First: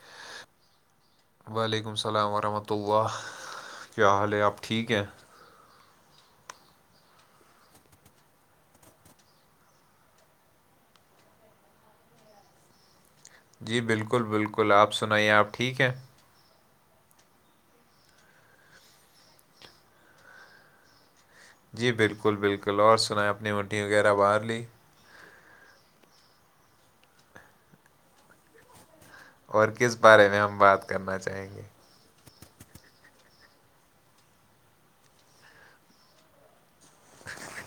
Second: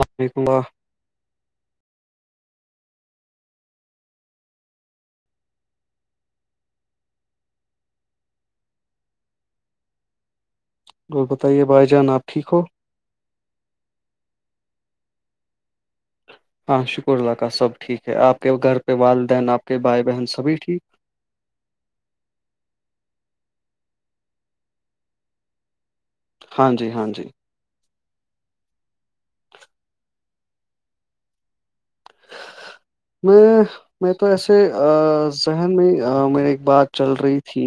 اللیکم اللہ وعلیکم السلام ورحمۃ اللہ کیا حال ہے آپ ٹھیک ہیں گ بتائیے بھائی جان آپ ٹھیک ہو جی بالکل بالکل آپ سنائیے آپ ٹھیک ہیں ہاں شکر اللہ کا سب ٹھیک ہے آپ کے گھر پ والدین آپ کے بھائی بہن سبھی ٹھیک جی بالکل بالکل اور سنیں اپنی منٹی وغیرہ باہر لی ہاں جی ہاں جی اور کس بارے میں ہم بات کرنا چاہیں گے [inaudible] میں تو ایسے ذہن میں مے ایک بات چل رہی تھی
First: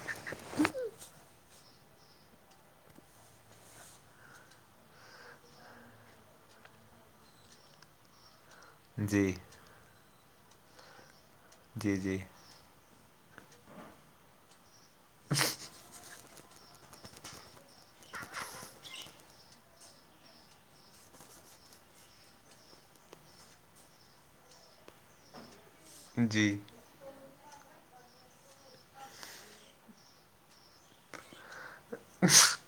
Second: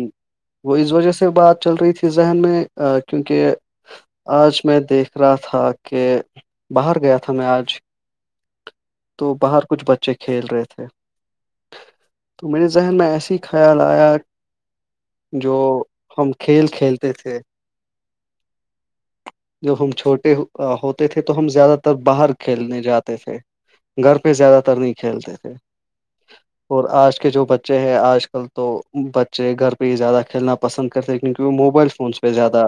وہ اس وجہ سے بات چل رہی تھی ذہن میں کیونکہ آج میں دیکھ رہا تھا کہ باہر گیا تھا میں آج تو جی باہر کچھ بچے کھیل رہے تھے جی جی تو میرے ذہن میں ایسی ہی خیال آیا جو ہم کھیل کھیلتے تھے [inaudible] جب ہم چھوٹے ہوتے تھے تو ہم زیادہ تر باہر کھیلنے جاتے تھے گھر پہ زیادہ تر نہیں کھیلتے تھے جی اور آج کے جو بچے ہیں آج کل تو بچے گھر پہ ہی زیادہ کھیلنا پسند کرتے کیونکہ وہ موبائل فونس پہ زیادہ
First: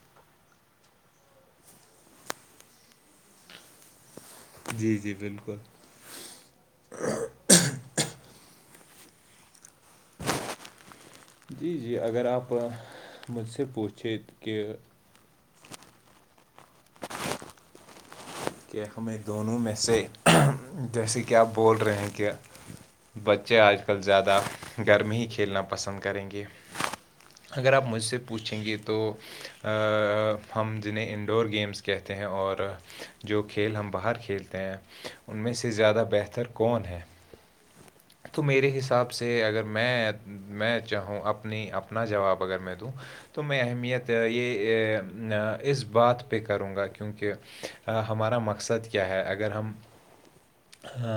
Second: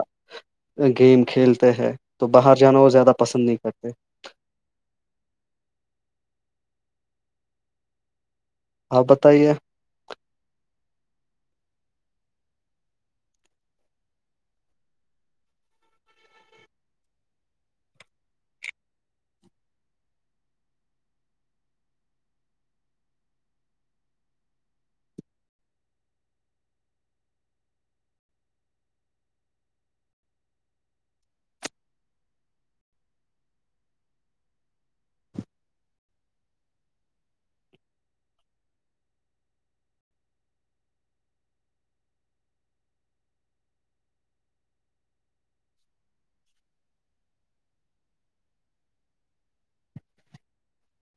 گیم کھیلتے ہیں تو باہر جانا وہ زیادہ پسند نہیں کرتے جی جی بالکل آپ بتائیے جی جی اگر آپ مجھ سے پوچھے کہ کہ ہمیں دونوں میں سے جیسے کہ آپ بول رہے ہیں کہ بچے آج کل زیادہ گھر میں ہی کھیلنا پسند کریں گے اگر آپ مجھ سے پوچھیں گے تو ہم جنہیں انڈور گیمس کہتے ہیں اور جو کھیل ہم باہر کھیلتے ہیں ان میں سے زیادہ بہتر کون ہے تو میرے حساب سے اگر میں میں چاہوں اپنی اپنا جواب اگر میں دوں تو میں اہمیت یہ اس بات پہ کروں گا کیونکہ ہمارا مقصد کیا ہے اگر ہم ہ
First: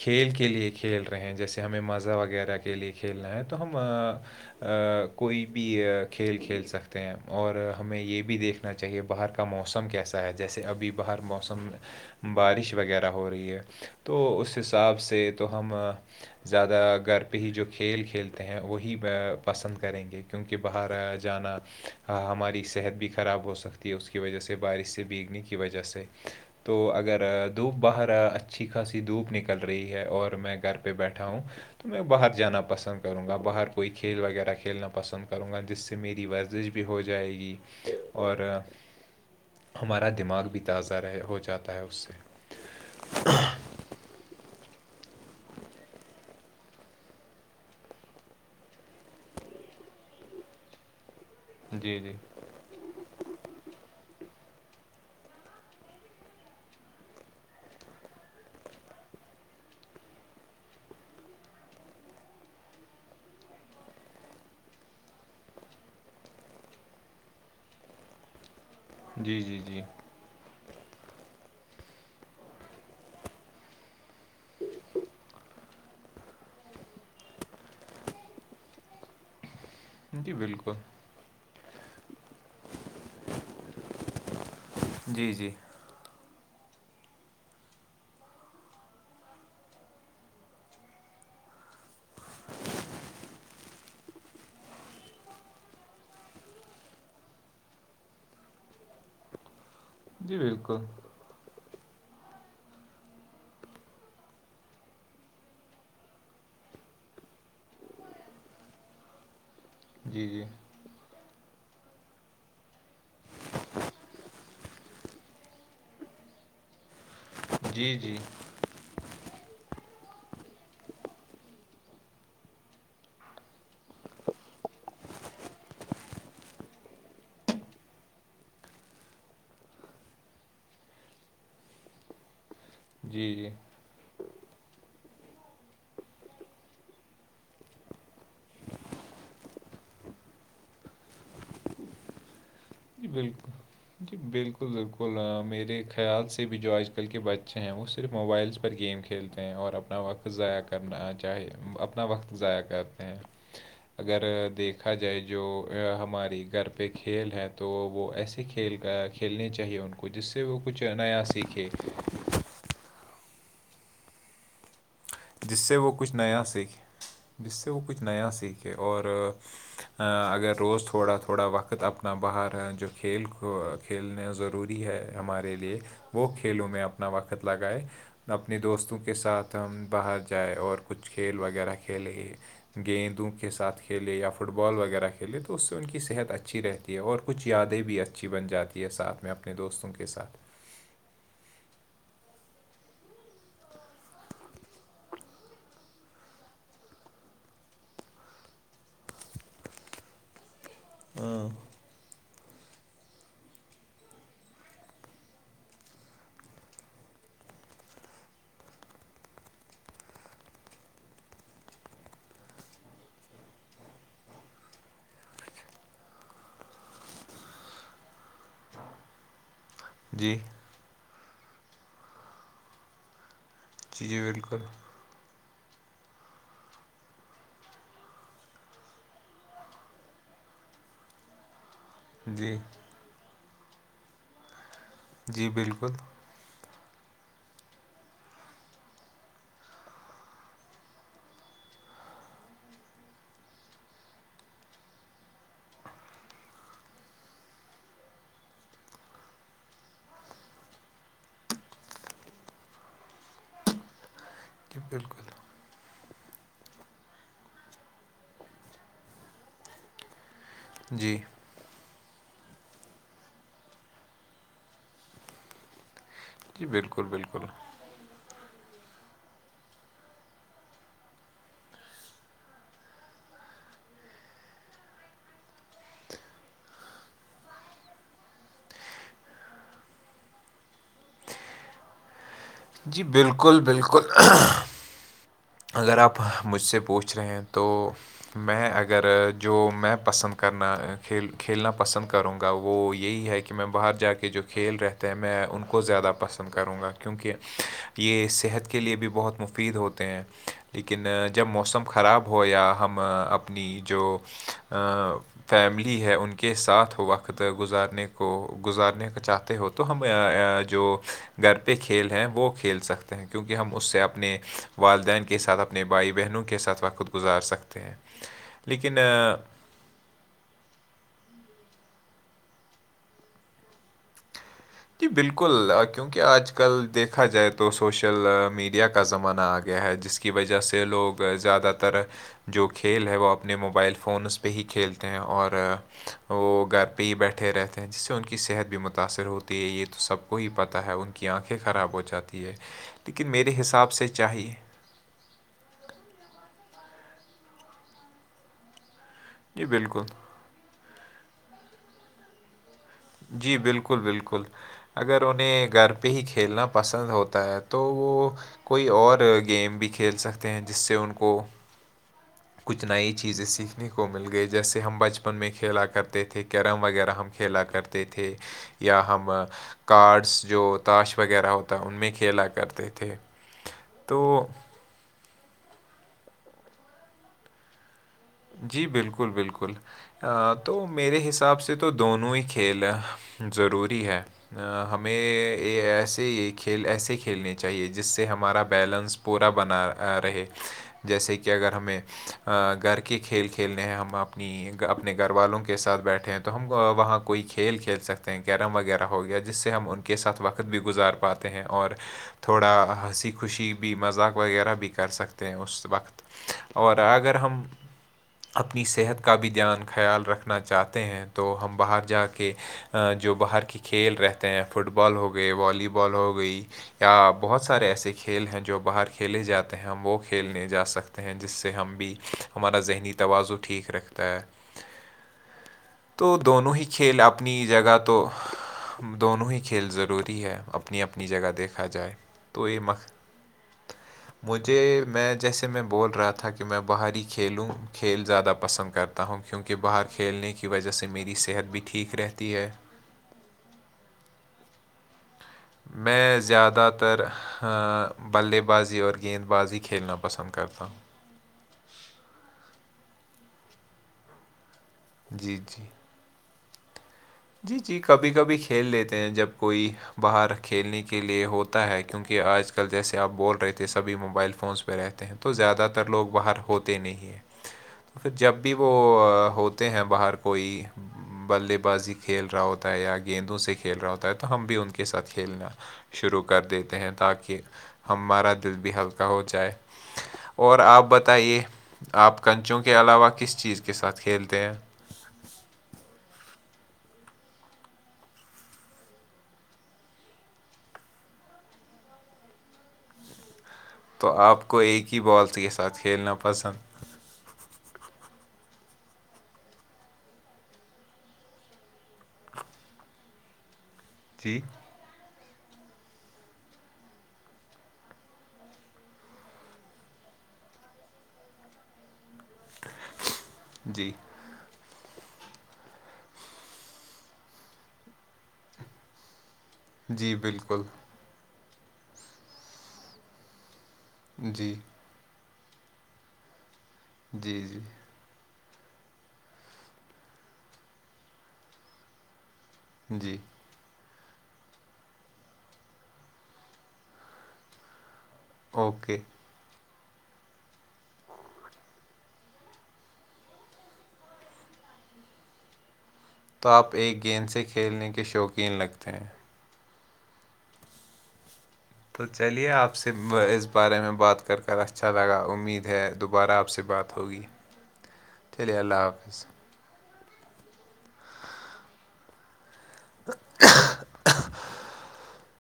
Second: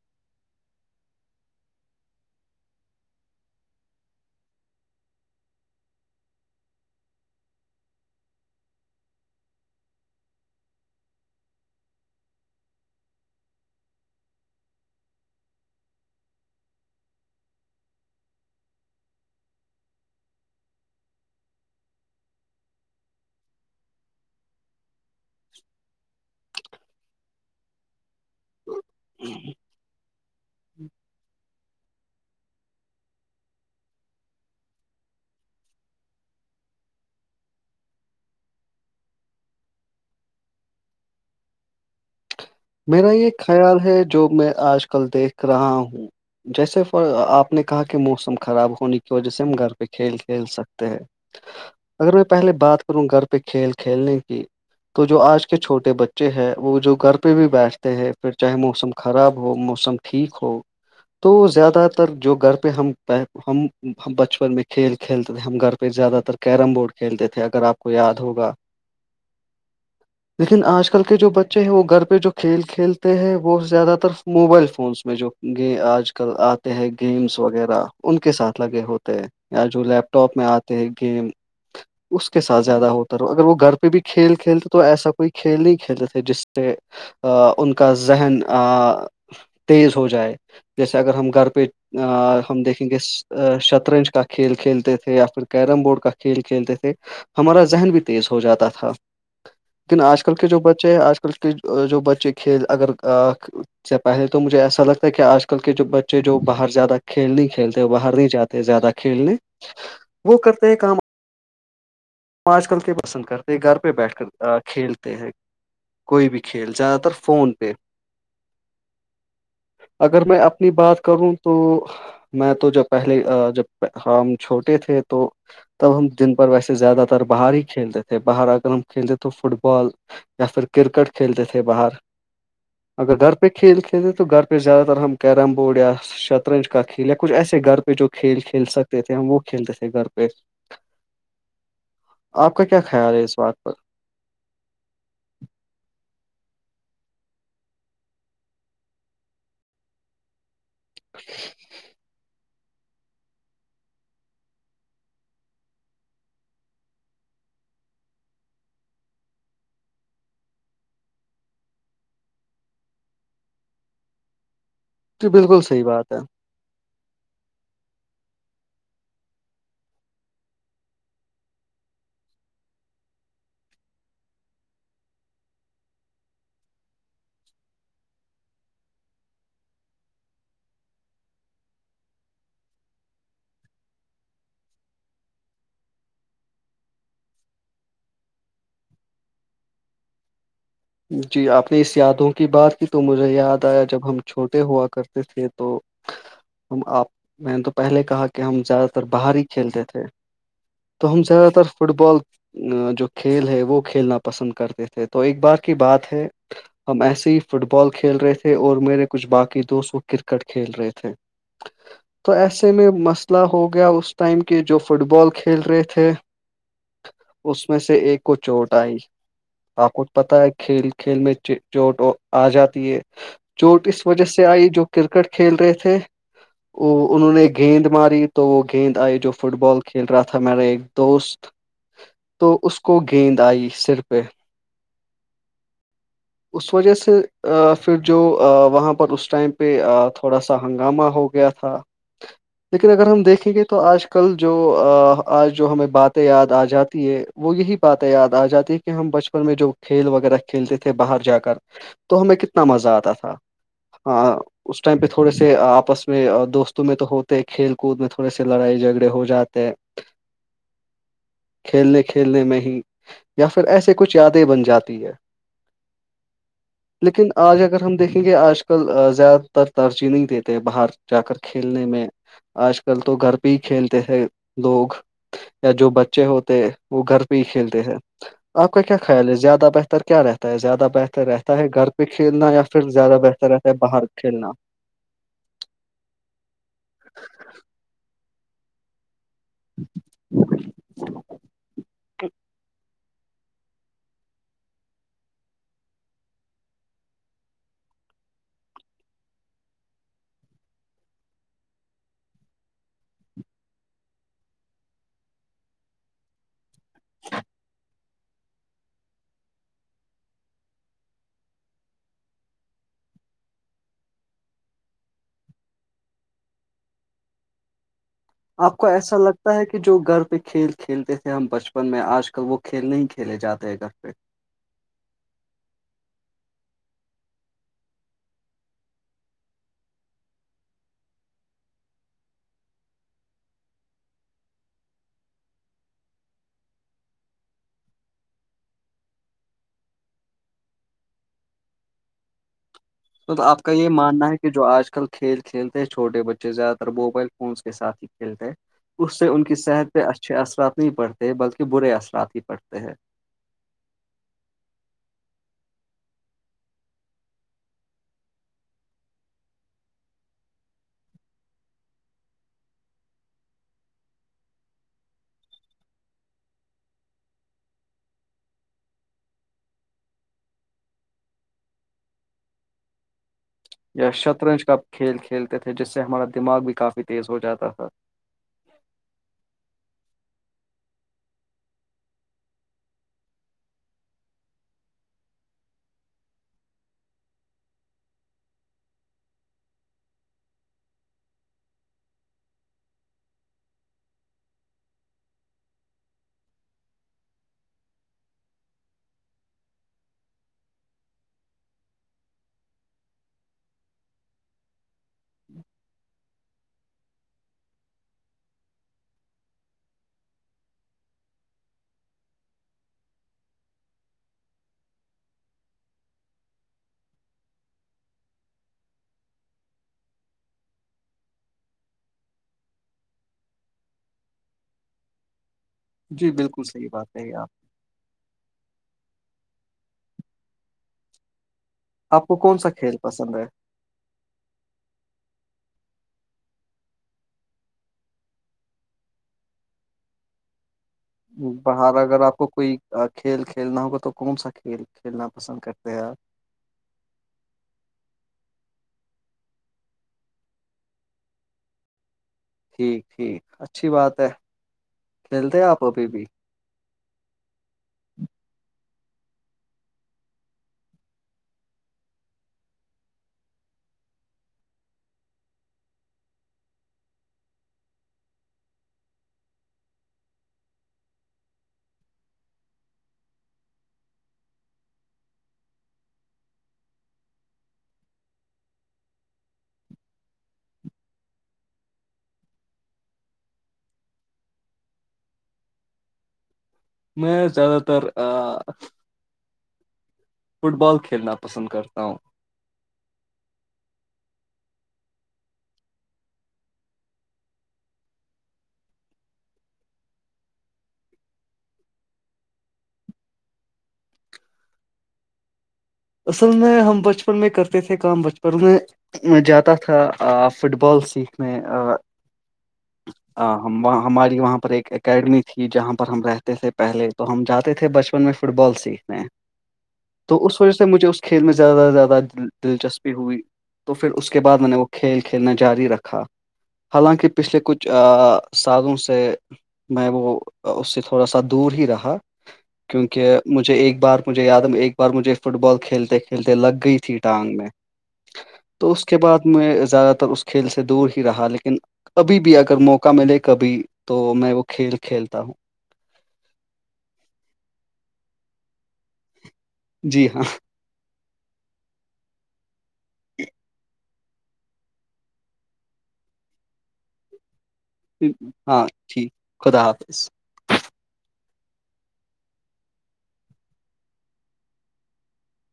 کھیل کے لیے کھیل رہے ہیں جیسے ہمیں مزہ وغیرہ کے لیے کھیلنا ہے تو ہم کوئی بھی کھیل کھیل سکتے ہیں اور ہمیں یہ بھی دیکھ رنا چاہیے باہر کا موسم کیسا ہے جیسے ابھی باہر موسم بارش وغیرہ ہو رہی ہے تو اس حساب سے تو ہم زیادہ گھر پہ ہی جو کھیل کھیلتے ہیں وہی پسند کریں گے کیونکہ باہر جانا ہماری صحت بھی خراب ہو سکتی ہے اس کی وجہ سے بارش سے بیگنے کی وجہ سے تو اگر دھوپ باہر اچھی خاصی دھوپ نکل رہی ہے اور میں گھر پہ بیٹھا ہوں تو میں باہر جانا پسند کروں گا باہر کوئی کھیل وغیرہ کھیلنا پسند کروں گا جس سے سے میری ورزش بھی ہو جائے گی اور ہمارا دماغ بھی تازہ رہ ہو جاتا ہے اس سے میرا یہ خیال ہے جو میں آج کل دیکھ رہا ہوں جیسے آپ نے کہا کہ موسم خراب ہونے کی وجہ سے ہم گھر پہ کھیل کھیل سکتے ہیں جی جی اگر میں پہلے بات گھر پہ کھیل کھیلنے کی تو جو آج کے چھوٹے بچے ہیں وہ جو گھر پہ بھی بیٹھتے ہیں پھر چاہے موسم خراب ہو موسم ٹھیک ہو تو زیادہ تر جو گھر پہ ہم ہم بچپن میں کھیل کھیلتے تھے ہم گھر پہ پھر زیادہ تر کیرم بورڈ کھیلتے تھے اگر آپ کو یاد ہوگا جی جی جی لیکن آج کل کے جو بچے ہیں وہ گھر پہ جو کھیل کھیلتے ہیں وہ زیادہ تر موبائل فونس میں جو آج آتے ہیں گیمس وغیرہ ان کے ساتھ لگے ہوتے ہیں یا جو لیب لیپ جی ٹاپ میں بالکل آتے ہیں گیم اس کے ساتھ زیادہ ہوتا رہ اگر وہ گھر پہ بھی کھیل کھیلتے تو ایسا کوئی جی جی کھیل نہیں کھیلتے تھے جس کہ ان کا ذہن تیز ہو جائے جیسے اگر ہم گھر پہ ہم دیکھیں گے شترہج کافی کھیل کھیلتے تھے یا پھر کیرم بورڈ کا کھیل کھیلتے تھے ہمارا ذہن بھی تیز ہو جاتا تھا لیکن آج کل جی کے جو بالکل بچے ہیں آج کل کے جو بچے کھیل اگر سے پہلے تو مجھے ایسا لگتا ہے کہ آج کل کے جو بچے جو باہر جیادہ کھیل نہیں کھیلتے باہر نہیں جاتے زیادہ کھیلنے جی وہ جی کرتے ہیں کام آج کل کیا پسند کرتے گھر پہ بیٹھ کر کھیلتے ہیں کوئی بھی کھیل زیادہ تر فون پہ جی جی اگر میں اپنی بات کروں تو میں تو جب پہلے جب ہم چھوٹے تھے تو تب ہم جن پر ویسے زیادہ باہر ہی کھیلتے تھے باہر اگر ہم کھیلتے تو فٹ بال یا پھر کرکٹ کھیلتے تھے باہر اگر جی گھر جی پہ کھیلتے تھے تو گھر پہ اس پھر زیاد تر ہم کیرم بورڈیا شطرنج کا کھیل یا کچھ ایسے گھر پہ جو کھیل کھیل سکتے تھے ہم وہ کھیلتے تھے گھر پہ آپ کا کیا خیال ہے اس بالکل بات پر جی بالکل بالکل میرے خیال سے بھی جو آج کل کے بچے ہیں وہ صرف موبائلس پر گیم کھیل کھیلتے ہیں اور اپنا وقت ضائع کرنا چاہے اپنا وقت ضائع کرتے ہیں اگر دیکھا جائے جو ہماری گھر پہ کھیل ہے تو وہ ایسے کھیل کا کھیلنے چاہیے ان کو جس سے وہ کچھ نیا سیکھے جی جس بالکل سے صحیح وہ بات کچھ ہے نیا سیکھے جس سے وہ کچھ نیا سیکھے اور اگر روز تھوڑا تھوڑا وقت اپنا باہر جو کھیل کو کھیلنا ضروری ہے ہمارے لیے وہ کھیلوں میں اپنا وقت لگائے اپنے دوستوں کے ساتھ ہم باہر جائیں اور کچھ کھیل وغیرہ کھیلیں گیند دوں کے ساتھ کھیلے یا فٹ بال وغیرہ کھیلے تو اس سے ان کی صحت اچھی رہتی تی ہے اور کچھ یادیں بھی اچھی بن جاتی ہے ساتھ میں اپنے دوستوں کے ساتھ جی آپ نے اس یادوں کی بات کی تو مجھے یاد آیا جب ہم چھوٹے ہوا کرتے تھے تو بچف ہم آپ میں نے تو پہلے کہا کہ ہم زیادہ تر باہر ہی کھیلتے تھے تو ہم زیادہ تر فٹ بال جو کھیل ہے وہ کھیلنا پسند کرتے تھے تو ایک بار کی بات ہے ہم ایسے ہی فٹ بال کھیل رہے تھے اور میرے کچھ باقی دوست وہ کرکٹ کھیل رہے تھے گب تو ایسے میں مسئلہ ہو گیا اس ٹائم کے جو فٹ بال کھیل رہے تھے [unintelligible] اس میں سے ایک کو چوٹ آئی آپ کو پت جی ہے کھیل کھیل میں چوٹ آ جاتی ہے چوٹ اس جی جی وجہ سے بالکل آئی جو کرکٹ کھیل رہے تھے وہ انہوں نے گیند ماری تو وہ گیند آئی جو فٹ بال کھیل رہا تھا میرا ایک دوست جی تو اس کو گیند آئی سر پہ جی بالکل اس وجہ سے پھر جو وہاں پر اس ٹائم پہ تھوڑا سا ہنگامہ ہو گیا ہاں لیکن اگر ہم دیکھیں گے تو آج کل جو آج جو ہمیں باتیں یاد آ جاتی ہے وہ یہی باتیں یاد آ جاتی ہے کہ ہم بچپن میں جو کھیل وغیرہ کھیلتے تھے باہر جا کر تو ہمیں کتنا مزہ آتا تھا ہاں جی اس ٹائم پہ بالکل تھوڑے سے سے آپس میں دوستوں میں تو ہوتے کھیل کود میں تھوڑے سے لڑائی جھگڑے ہو جاتے ہیں جی کھیلنے کھیلنے میں ہی یا پھر ایسے کچھ یادیں بن جاتی ہے جی بالکل لیکن بالکل آج اگر ہم دیکھیں گے آج کل زیادہ تر ترجیح نہیں دیتے باہر جا کر کھیلنے میں آج کل تو گھر پہ ہی کھیلتے ہیں لوگ یا جو بچے ہوتے وہ گھر پہ ہی کھیلتے ہیں آپ کا کیا خیال ہے زیادہ بہتر کیا رہتا ہے زیادہ بہتر رہتا ہے گھر پہ کھیلنا یا پھر جی زیادہ بہتر بالکل رہتا ہے بالکل باہر کھیلنا اگر آپ مجھ سے پوچھ رہے ہیں تو میں اگر جو میں پسند کرنا کھیل کھیلنا پسند کروں گا وہ یہی ہے کہ میں باہر جا کے جو کھیل رہتے ہیں میں ان کو زیادہ پسند کروں گا کیونکہ یہ صحت کے لیے بھی بہت مفید ہوتے ہیں لیکن جب موسم خراب ہو یا ہم اپنی جو فیملی ہے ان کے ساتھ وقت گزارنے کو گزارنے کا چاہتے ہو تو ہم جو گھر پہ کھیل ہیں وہ کھیل سکتے ہیں کیونکہ ہم اس سے اپنے والدین کے ساتھ اپنے بھائی بہنوں کے ساتھ وقت گزار سکتے ہیں آپ کو لیکن ایسا آ، لگتا ہے کہ جو گھر پہ کھیل کھیلتے تھے ہم بچپن میں آج کل وہ کھیل نہیں کھیلے جاتے ہیں گھر پہ جی بالکل کیونکہ آج کل دیکھا جائے تو سوشل میڈیا کا زمانہ آ گیا ہے جس کی وجہ سے لوگ زیادہ تر جو کھیل ہے وہ اپنے موبائل فونس پہ ہی کھیلتے ہیں اور وہ گھر پہ ہی بیٹھے رہتے ہیں جس سے ان کی صحت بھی متاثر ہوتی ہے یہ تو سب کو ہی پتاہ ہے ان کی آنکھیں خراب ہو جاتی ہے لیکن تو تو میرے آپ کا یہ حساب سے ماننا ہے کہ چاہیے جو آج کل کھیل کھیلتے ہیں چھوٹے بچے زیادہ تر موبائل فونس کے ساتھ ہی کھیلتے ہیں اس سے ان کی جی صحت بالکل پہ اچھے اثرات نہیں پڑتے بلکہ برے اثرات ہی پڑتے ہیں جی بالکل بالکل اگر انہیں گھر پہ ہی کھیلنا پسند ہوتا ہے تو وہ کوئی اور گیم بھی کھیل سکتے ہیں جس سے ان کو کچھ نئی چیزیں سیکھنے کو مل گئی جیسے ہم بچپن میں کھیلا کرتے تھے کیرم وغیرہ ہم کھیلا کرتے تھے یا ہم کارڈس جو تاش وغیرہ ہوتا ان میں کھیلا کرتے تھے یا تو شطرنج کا کھیل کھیلتے تھے جس سے ہمارا دماغ بھی کافی تیز ہو جاتا تھا جی بالکل بالکل تو میرے حساب سے تو دونوں ہی کھیل ضروری ہے ہمیں ایسے یہ کھیل ایسے کھیلنے چاہیے جس سے ہمارا بیلنس پورا بنا رہے جیسے کہ اگر ہمیں گھر [unintelligible] کے کھیل کھیلنے ہیں ہم اپنی اپنے گھر والوں کے ساتھ بیٹھے ہیں تو ہم وہاں کوئی کھیل کھیل سکتے ہیں کیرم وغیرہ ہو گیا جس سے ہم ان کے ساتھ وقت بھی گزار پاتے ہیں اور [unintelligible] تھوڑا ہنسی خوشی بھی مذاق وغیرہ بھی کر سکتے ہیں اس وقت اور اگر ہم [unintelligible] اپنی صحت کا بھی دھیان خیال رکھنا چاہتے ہیں تو ہم باہر جا کے [unintelligible] جو باہر کے کھیل رہتے ہیں فٹ بال ہو گئے والی بال ہو گئی یا بہت سارے ایسے کھیل ہیں جو باہر کھیلے جاتے ہیں ہم وہ کھیلنے جا سکتے جس سے ہم بھی ہمارا ذہنی تون ٹھ رکھتا ہے جی تو بالکل دونوں ہی صحیح بات کھیل ہے اپنی جگہ تو دونوں ہی کھیل ضروری ہے اپنی اپنی جگہ دیکھا جائے آپ آپ کو کون تو سا یہ کھیل مخت پسند ہے مجھے میں جیسے میں بول رہا تھا کہ میں باہر کھیلوں کھیل زیادہ پسند کرتا ہوں کیونکہ باہر کھیلنے کی وجہ سے میری صحت بھی باہر ٹھیک اگر آپ کو رہتی ہے کوئی کھیل کھیلنا ہوگا تو کون سا کھیل کھیلنا پسند کرتے ہیں آپ میں زیادہ تر ہ بلے بازی اور گیند بازی کھیلنا پسند کرتا ہوں ٹھیک ٹھیک اچھی بات ہے جی ملتے آپ جی ابھی بھی جی جی کبھی کبھی کھیل لیتے ہیں جب کوئی باہر کھیلنے کے لیے ہوتا ہے کیونکہ آج کل جیسے آپ بول رہے تھے سبھی موبائل فونس رہتے ہیں تو زیادہ تر لوگ باہر ہوتے نہیں ہیں تو پھر جب بھی وہ ہوتے ہیں باہر کوئی بلے بازی کو کھیل رہا ہوتا ہے یا گیندوں سے کھیل رہا ہوتا ہے تو ہم بھی ان کے ساتھ کھیلنا شروع کر دیتے ہیں تاکہ ہمارا دل بھی ہلکا ہو جائے اور آپ بتائیے آپ کنچوں کے علاوہ کس چیز کے ساتھ کھیلتے ہیں میں زیادہ تر فٹ بال کھیلنا پسند کرتا ہوں تو آپ کو ایک ہی بال کے ساتھ کھیلنا پسند تھری اصل میں ہم بچپن میں کرتے تھے کام بچپن میں میں جاتا تھا فٹ بال سیکھنے ہم جی ہماری وہاں پر ایک اکیڈمی تھی جہاں پر ہم رہتے تھے پہلے تو ہم جاتے تھے بچپن میں فٹ بال سیکھنے جی تو اس وجہ بالکل سے مجھے اس کھیل میں زیادہ سے زیادہ دلچسپی ہوئی تو پھر اس کے بعد میں جی نے وہ کھیل کھیلنا جاری رکھا حالانکہ پچھلے جی جی کچھ سادوں سے میں وہ اس سے تھوڑا سا دور ہی رہا جی کیونکہ مجھے ایک بار مجھے یاد ہے ایک بار مجھے فٹ بال کھیلتے کھیلتے لگ گئی تھی ٹانگ میں تو اس اوکے کے بعد میں زیادہ تر اس کھیل سے دور ہی رہا لیکن کبھی بھی اگر موقع ملے کبھی تو میں وہ کھیل کھیلتا ہوں تو آپ ایک گیند سے کھیلنے کے شوقین لگتے ہیں جی ہاں تو چلیے آپ سے اس بارے میں بات کر کر اچھا لگا امید ہے دوبارہ آپ سے بات ہوگی [inaudible] چلیے ہاں اللہ ٹھیک حافظ خدا حافظ